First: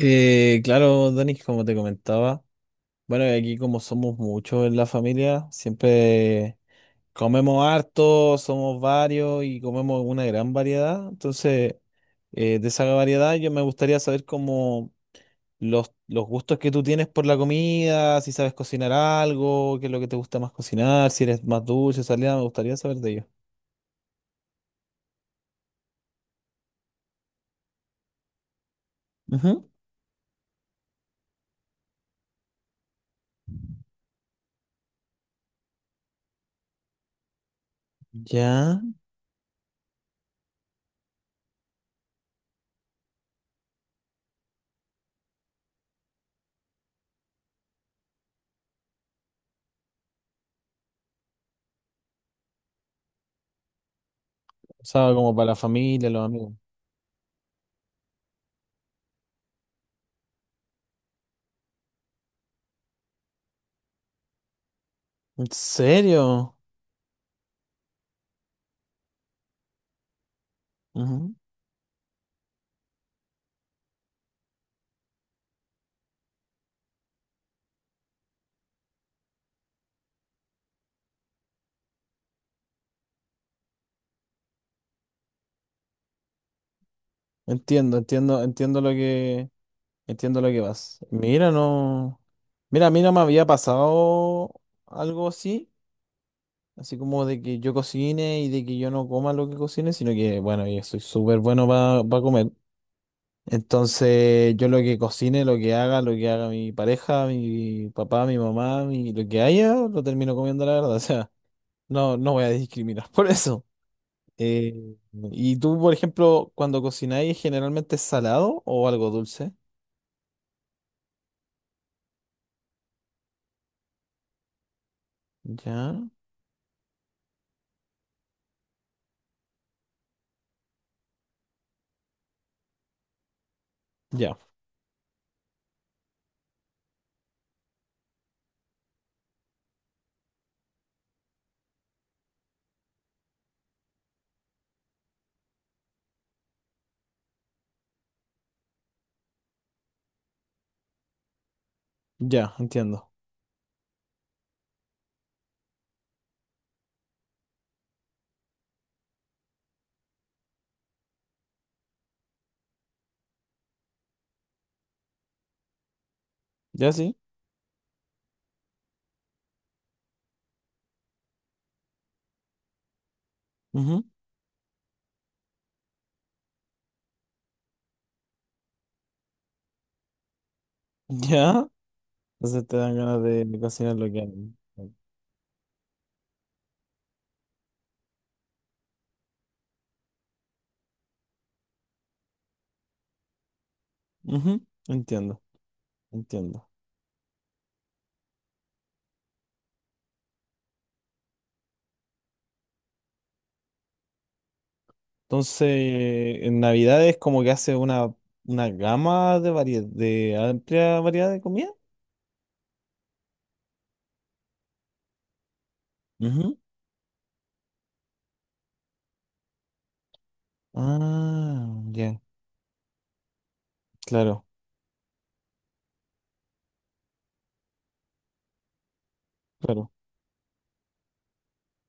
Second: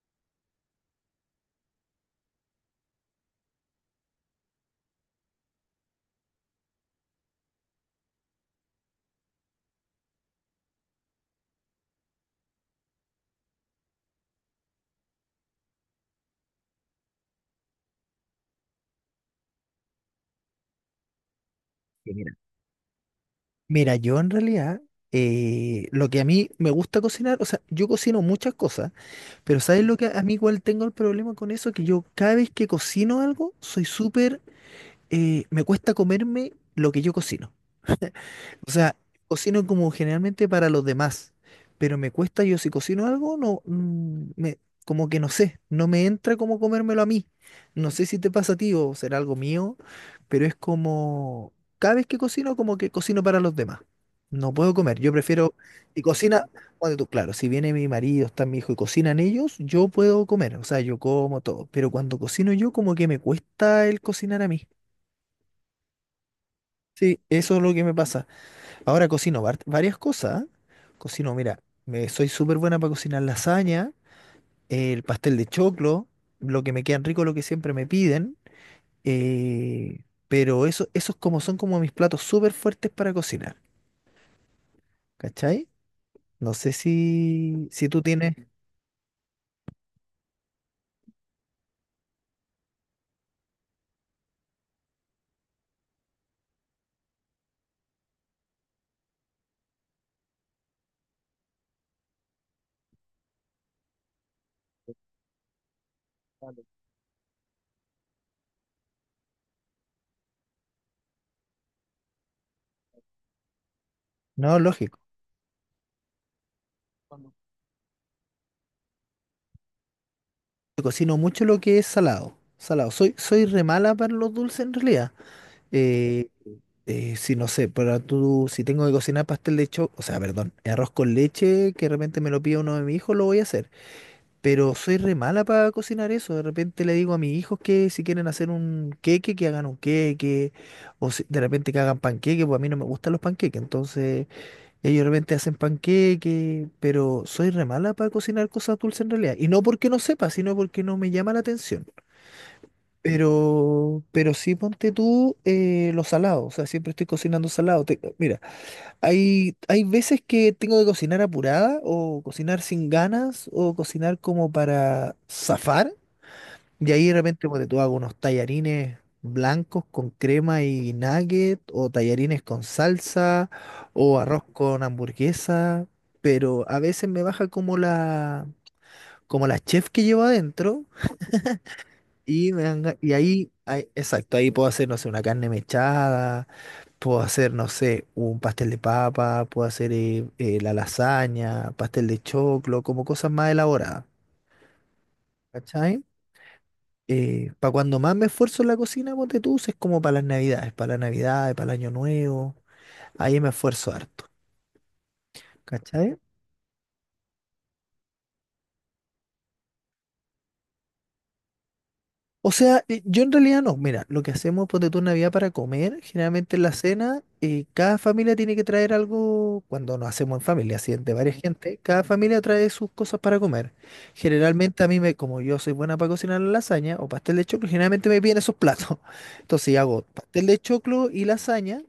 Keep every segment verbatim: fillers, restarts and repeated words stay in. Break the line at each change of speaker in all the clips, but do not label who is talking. Eh, claro, Dani, como te comentaba, bueno, y aquí como somos muchos en la familia, siempre comemos harto, somos varios y comemos una gran variedad. Entonces, eh, de esa variedad yo me gustaría saber como los, los gustos que tú tienes por la comida, si sabes cocinar algo, qué es lo que te gusta más cocinar, si eres más dulce,
Que Mira,
salida, me gustaría saber de ello.
mira, yo en realidad, eh, lo que a mí me gusta cocinar, o sea, yo cocino muchas cosas, pero
Ujú.
¿sabes lo que a mí igual tengo el problema con eso? Que yo cada vez que cocino algo, soy súper, eh, me cuesta comerme lo que yo cocino. O
Ya,
sea, cocino como generalmente para los demás, pero me cuesta, yo si cocino algo, no, mm, me, como que no sé, no me entra como comérmelo a mí. No sé si te pasa a ti o será algo mío, pero es como, cada vez que cocino, como que cocino para los demás. No puedo
o
comer, yo
sea, como para
prefiero,
la
y
familia, los
cocina,
amigos.
bueno, tú, claro, si viene mi marido, está mi hijo y cocinan ellos, yo puedo comer, o sea, yo como todo, pero cuando cocino yo, como que me cuesta el cocinar a mí.
¿En serio?
Sí, eso es lo que me pasa. Ahora cocino var- varias cosas. Cocino, mira, me, soy súper buena para cocinar lasaña, el pastel de choclo, lo que me quedan rico, lo que siempre me piden. eh, pero eso, esos como son como mis platos súper fuertes para cocinar. ¿Cachai? No sé si, si
Entiendo,
tú tienes.
entiendo, entiendo lo que, Entiendo lo que vas. Mira, no, mira, a mí no me había pasado algo así, así como de que yo cocine y de que yo no coma lo que cocine, sino que, bueno, yo soy súper bueno para comer. Entonces, yo lo que cocine, lo que haga, lo que haga mi pareja, mi papá, mi mamá, mi, lo que haya, lo termino comiendo, la verdad. O sea, no, no voy a discriminar por eso.
No,
Eh,
lógico.
¿Y tú, por ejemplo, cuando
Yo
cocináis, generalmente es salado o algo dulce?
cocino mucho lo que es salado. Salado. Soy, soy re mala para los dulces en realidad.
Ya,
Eh, Eh, sí, no sé, pero tú, si tengo que cocinar pastel de cho, o sea, perdón, arroz con leche, que de repente me lo pide uno de mis hijos, lo voy a hacer.
ya,
Pero soy re mala para cocinar eso. De repente le digo a mis hijos que si quieren hacer un queque, que hagan un queque. O si, de repente que hagan panqueque, pues a mí no me gustan los panqueques. Entonces, ellos de repente hacen panqueque, pero soy re mala para cocinar cosas dulces en realidad. Y no porque no sepa, sino porque no me llama la atención.
ya, Entiendo.
Pero, pero sí ponte tú eh, lo salado, o sea, siempre estoy cocinando salado. Te- mira, hay, hay veces que tengo que cocinar apurada o cocinar sin ganas o cocinar como para zafar.
Ya,
Y ahí de
sí.
repente ponte tú hago unos tallarines blancos con crema y nugget o tallarines con salsa
Ujú.
o arroz con hamburguesa. Pero a veces me baja como la, como la chef que llevo adentro.
Ya.
Y, me
Entonces te
dan
dan
ga- y
ganas de
ahí, ahí-
cocinar lo que
exacto, ahí
han-
puedo hacer, no sé, una carne mechada, puedo hacer, no sé, un pastel de papa, puedo hacer eh, eh, la lasaña, pastel de choclo, como cosas más elaboradas,
Ujú. Entiendo,
¿cachai?
entiendo.
Para cuando más me esfuerzo en la cocina, ponte tú, es como para las navidades, para las navidades, para el año nuevo, ahí me esfuerzo harto,
Entonces,
¿cachai?
en Navidad es como que hace una, una gama de variedad, de amplia variedad de comida.
O sea, eh, yo en realidad no. Mira, lo que hacemos, ponte tú, en Navidad para comer, generalmente
Ujú.
en la cena, eh, cada familia tiene que traer algo, cuando nos hacemos en familia, así de varias
Ah,
gente, cada
ya,
familia trae sus cosas para comer.
claro,
Generalmente a mí, me, como yo soy buena para cocinar la lasaña o pastel de choclo, generalmente me piden esos platos. Entonces yo
claro.
hago pastel de choclo y lasaña,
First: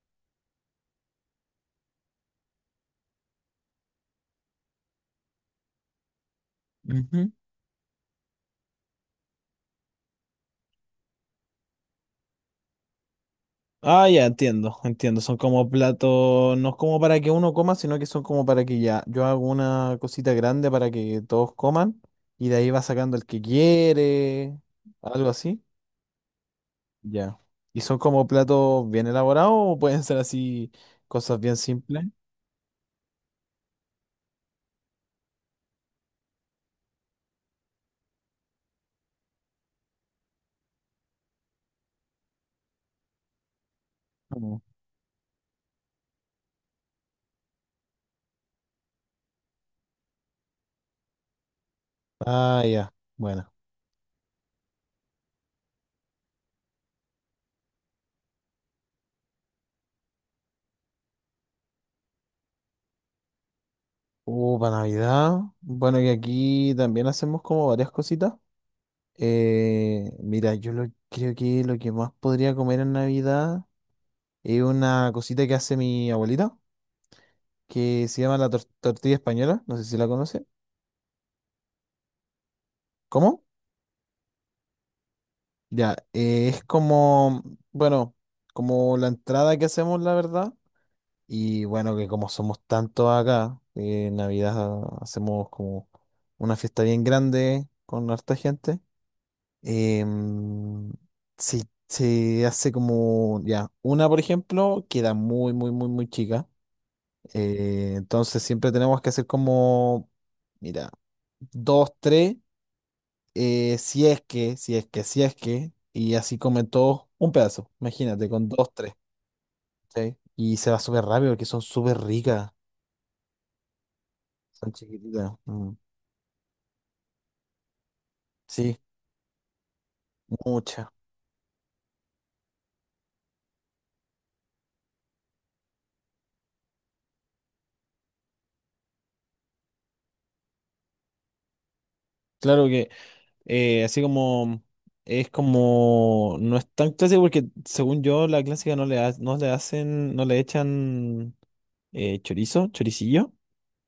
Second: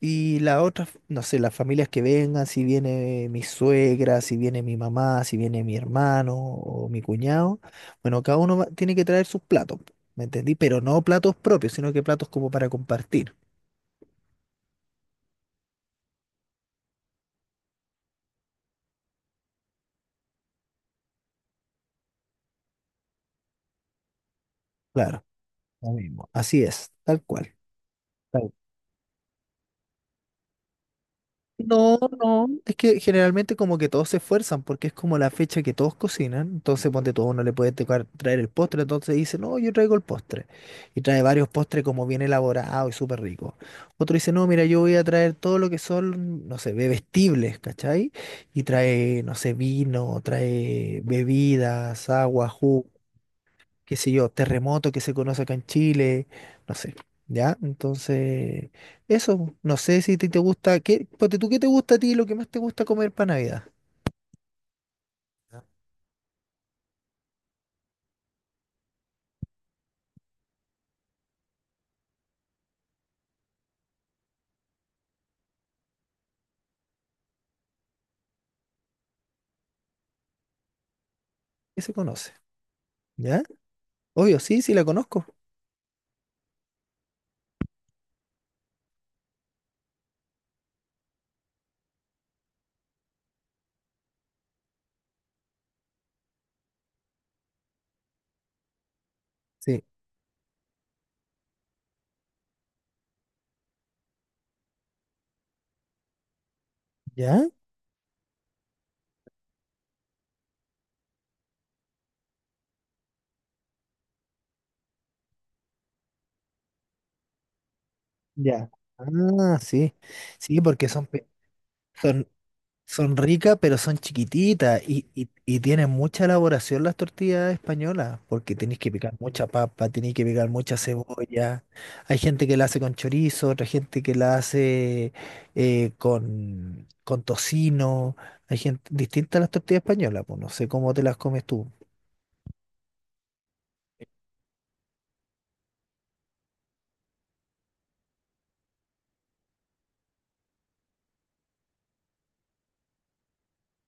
y la otra, no sé, las familias que vengan, si viene mi suegra, si viene mi mamá, si viene mi hermano o mi cuñado, bueno, cada uno va- tiene que traer sus platos, ¿me entendí? Pero no platos propios, sino que platos como para compartir.
Ah, ya, entiendo, entiendo. Son como platos, no es como para que uno coma, sino que son como para que ya, yo hago una cosita grande para que todos coman y de ahí va sacando el que quiere,
Claro,
algo así.
lo mismo. Así es, tal
Ya.
cual.
¿Y son como
Tal
platos bien elaborados o pueden ser así cosas bien
No,
simples?
no, es que generalmente como que todos se esfuerzan porque es como la fecha que todos cocinan, entonces ponte todo uno le puede tocar traer el postre, entonces dice, no, yo traigo el postre, y trae varios postres como bien elaborado y súper rico. Otro dice, no,
Mm.
mira, yo voy a traer todo lo que son, no sé, bebestibles, ¿cachai? Y trae, no sé, vino, trae bebidas, agua,
Ah,
jugo,
ya, bueno.
qué sé yo, terremoto que se conoce acá en Chile, no sé, ¿ya? Entonces, eso, no sé si te, te gusta, ¿qué, ponte tú, ¿qué te gusta a ti, lo que más te gusta comer para Navidad?
Uh, para Navidad. Bueno, que aquí también hacemos como varias cositas. Eh, mira, yo lo, creo que lo que más podría comer en Navidad. Es una cosita que hace mi abuelita, que se llama la tor- tortilla española, no sé si la conoce.
¿Qué se conoce?
¿Cómo?
¿Ya? Obvio, sí, sí la conozco.
Ya, eh, es como, bueno, como la entrada que hacemos, la verdad. Y bueno, que como somos tantos acá, eh, en Navidad hacemos como una fiesta bien grande con harta gente.
Sí.
Em, se, se hace como, ya, una, por ejemplo, queda muy, muy, muy, muy chica.
¿Ya?
Eh, entonces siempre tenemos que hacer como, mira, dos, tres, eh, si es que, si es que, si es que, y así comen todos un pedazo, imagínate, con
Ya.
dos, tres,
Ah, sí.
¿sí? Y
Sí,
se va
porque
súper
son, pe-
rápido porque son súper
son-
ricas,
Son ricas, pero son
son
chiquititas y, y,
chiquititas,
y
mm,
tienen mucha elaboración las tortillas españolas, porque
sí,
tenéis que picar mucha papa, tenéis que picar mucha
muchas.
cebolla. Hay gente que la hace con chorizo, otra gente que la hace eh, con, con tocino. Hay gente distinta a las tortillas españolas, pues no sé cómo te las comes tú.
Claro que eh, así como es como, no es tan clásico porque según yo la clásica no le, ha- no le hacen, no le echan eh, chorizo, choricillo.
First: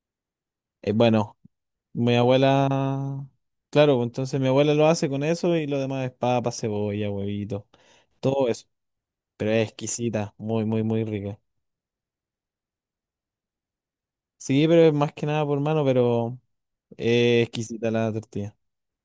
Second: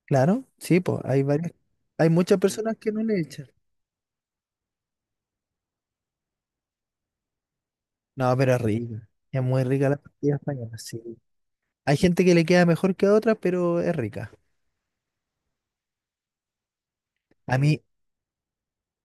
Claro, sí,
Eh,
pues hay
bueno.
varias, hay
Mi
muchas personas que no le
abuela,
echan.
claro, pues, entonces mi abuela lo hace con eso y lo demás es papa, cebolla, huevito,
No,
todo
pero es
eso.
rica, es
Pero
muy
es
rica la
exquisita,
tortilla
muy,
española,
muy,
sí.
muy rica.
Hay gente que le queda mejor que a otras, pero es rica.
Sí, pero es más que nada por mano, pero es
A mí,
exquisita la tortilla.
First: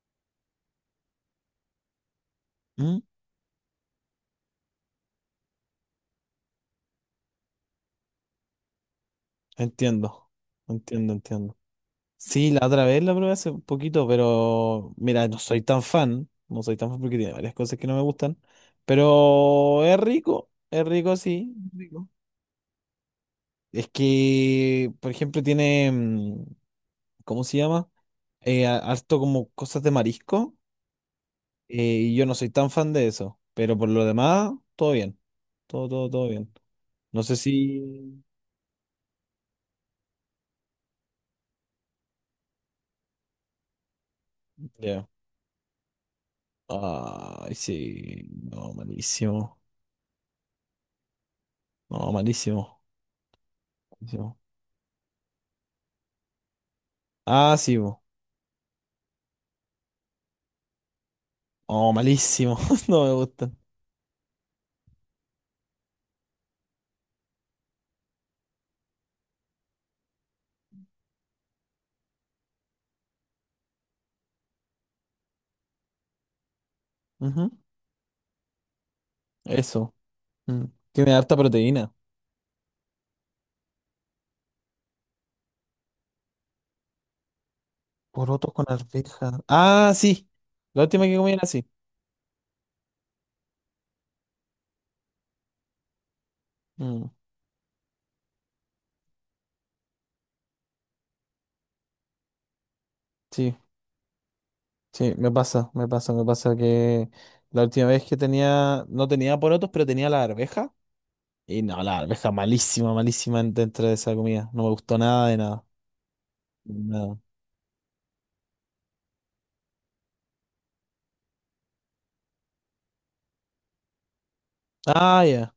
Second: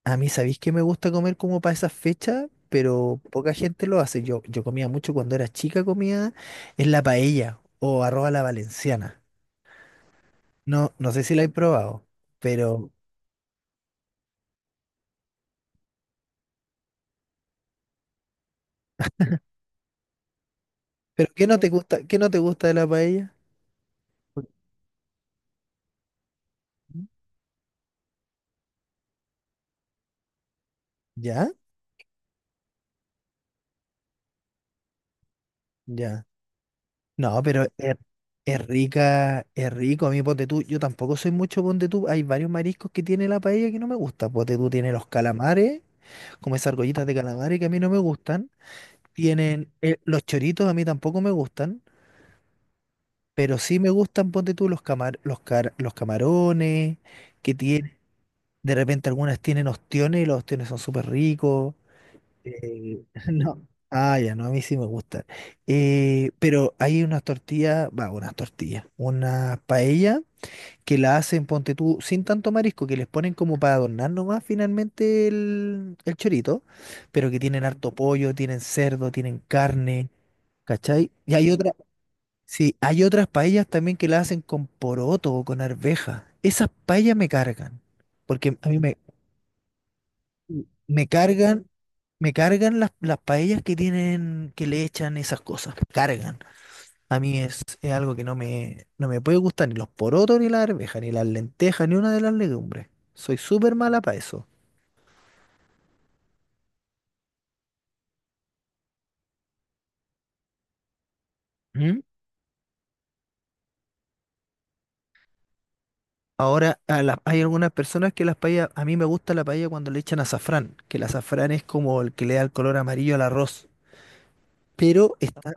A mí, ¿sabéis que me gusta comer como para esas fechas?
¿Mm?
Pero poca gente lo hace. Yo, yo comía mucho cuando era chica, comía en la paella o arroz a la valenciana.
Entiendo,
No,
entiendo,
no sé si la he
entiendo.
probado,
Sí, la otra
pero,
vez la probé hace un poquito, pero mira, no soy tan fan, no soy tan fan porque tiene varias cosas que no me gustan, pero es rico, es rico,
pero ¿qué
sí,
no te
es
gusta,
rico.
¿qué no te gusta de la paella?
Es
¿Por qué?
que, por ejemplo, tiene, mm, ¿cómo se llama? Eh, a- harto como cosas de marisco.
¿Ya?
eh, y yo no soy tan fan de eso. Pero por lo demás, todo bien. Todo, todo,
Ya.
todo bien. No sé
No, pero es,
si.
es rica, es rico. A mí, ponte tú, yo tampoco soy mucho ponte tú. Hay varios mariscos que tiene la paella que no me gusta. Ponte tú tiene
Ya.
los calamares, como esas argollitas de
Ay,
calamares que a mí no me
sí.
gustan.
No, malísimo.
Tienen, eh, los choritos a mí tampoco me gustan,
No, malísimo.
pero sí me gustan,
Malísimo.
ponte tú, los camar, los car- los camarones, que
Ah, sí.
tienen,
Bo.
de repente algunas tienen ostiones y los ostiones son súper ricos.
Oh, malísimo. No
Eh,
me gustan.
no. Ah, ya, no, a mí sí me gustan. Eh, pero hay unas tortillas, va, unas tortillas, una paella que la hacen, ponte tú, sin tanto marisco, que les ponen como para adornar nomás finalmente el, el chorito, pero que
Ujú.
tienen harto pollo, tienen cerdo, tienen
Eso.
carne.
Mm.
¿Cachai?
Tiene
Y
harta
hay otra,
proteína.
sí, hay otras paellas también que la hacen con poroto o con arveja. Esas paellas me cargan,
Porotos
porque
con
a mí me,
arveja. Ah, sí. La última
me
que comí era así.
cargan, me cargan las, las paellas que tienen, que le echan esas cosas, me cargan.
Mm.
A mí es, es algo que no me, no me puede gustar, ni los porotos, ni la arveja, ni las lentejas, ni una de las legumbres. Soy
Sí.
súper mala para eso.
Sí, me pasa, me pasa, me pasa que la última vez que tenía, no tenía porotos, pero tenía la arveja. Y no, la
¿Mm?
arveja malísima, malísima en- dentro de esa comida. No me gustó nada de nada.
Ahora, a
Nada.
la- hay algunas personas que las paellas, a mí me gusta la paella cuando le echan azafrán, que el azafrán es como el que le da el color amarillo al arroz. Pero
Ah, ya.
está,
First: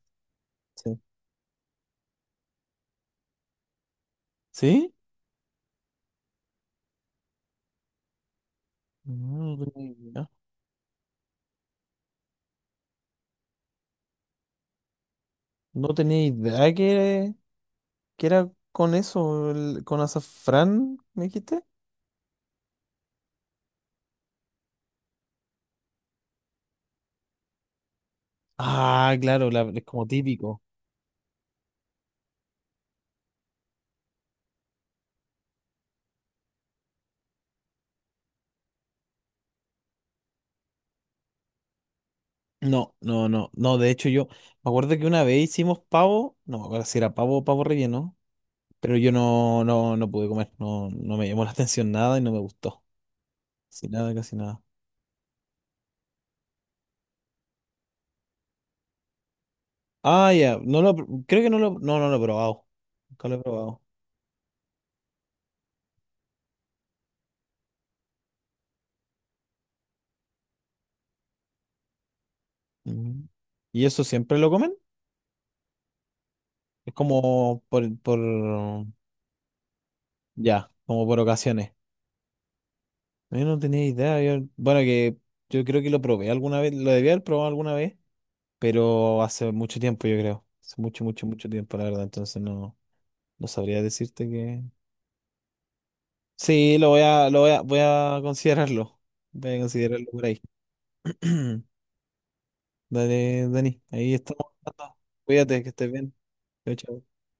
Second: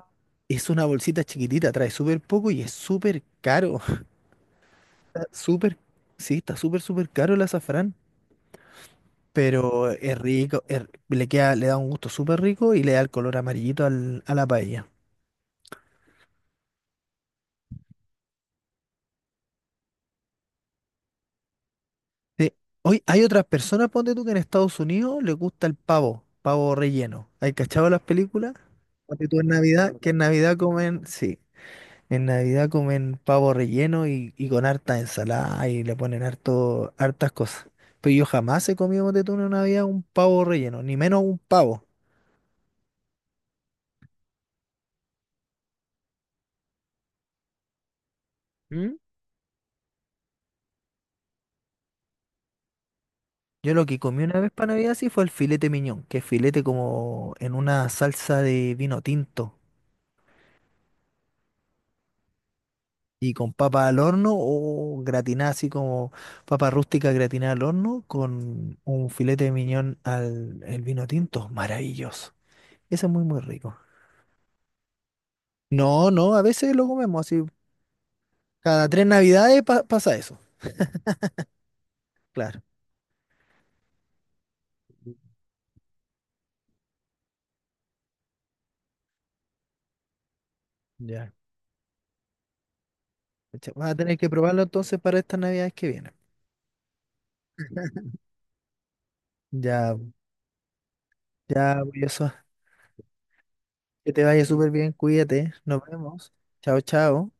es una
Sí.
bolsita chiquitita, trae súper poco y es súper caro.
¿Sí?
Está súper, sí, está súper, súper caro el azafrán,
No tenía
pero es
idea.
rico, es- le queda, le da un gusto súper rico y le da el color amarillito al- a la paella.
No tenía idea que, que era con eso, el- con azafrán, ¿me dijiste?
Sí. Hoy hay otras personas, ponte tú, que en Estados Unidos les gusta el pavo, pavo relleno. ¿Hay cachado las películas?
Ah,
Ponte tú en
claro, la- es
Navidad,
como
que en Navidad
típico.
comen, sí. En Navidad comen pavo relleno y, y con harta ensalada y le ponen harto, hartas cosas. Pero yo jamás he comido de en Navidad un pavo relleno, ni menos un pavo.
No, no, no, no. De hecho, yo me acuerdo que una vez hicimos pavo, no me acuerdo si era pavo o pavo relleno.
¿Mm?
Pero yo no, no, no pude comer, no, no me llamó la atención nada y no me gustó.
Yo lo
Casi
que
nada,
comí
casi
una vez
nada.
para Navidad sí fue el filete miñón, que es filete como en una salsa de vino tinto
Ah, ya, no lo, pr- Creo que no lo, no, no lo he probado. Nunca
y
lo he
con
probado.
papa al horno o gratinada así como papa rústica gratinada al horno con un filete de miñón al el vino tinto. Maravilloso. Eso es muy,
Ujú.
muy rico.
¿Y eso siempre lo comen?
No, no, a veces lo
Es
comemos así.
como por, por,
Cada tres navidades pa- pasa eso,
ya, como por ocasiones.
claro.
Yo no tenía idea. Yo- bueno, que yo creo que lo probé alguna vez, lo debía haber probado alguna vez, pero hace mucho tiempo, yo creo. Hace mucho, mucho,
Ya.
mucho tiempo, la verdad. Entonces no, no
Pucha,
sabría
vas a tener
decirte
que probarlo
que,
entonces para estas navidades que vienen.
sí, lo voy a, lo voy a, voy a considerarlo. Voy a
Ya,
considerarlo por ahí.
ya, pues, eso.
Dale, Dani, ahí
Que te vaya
estamos
súper bien,
hablando.
cuídate.
Cuídate, que
Nos
estés bien.
vemos.
Chao,
Chao,
chao.
chao.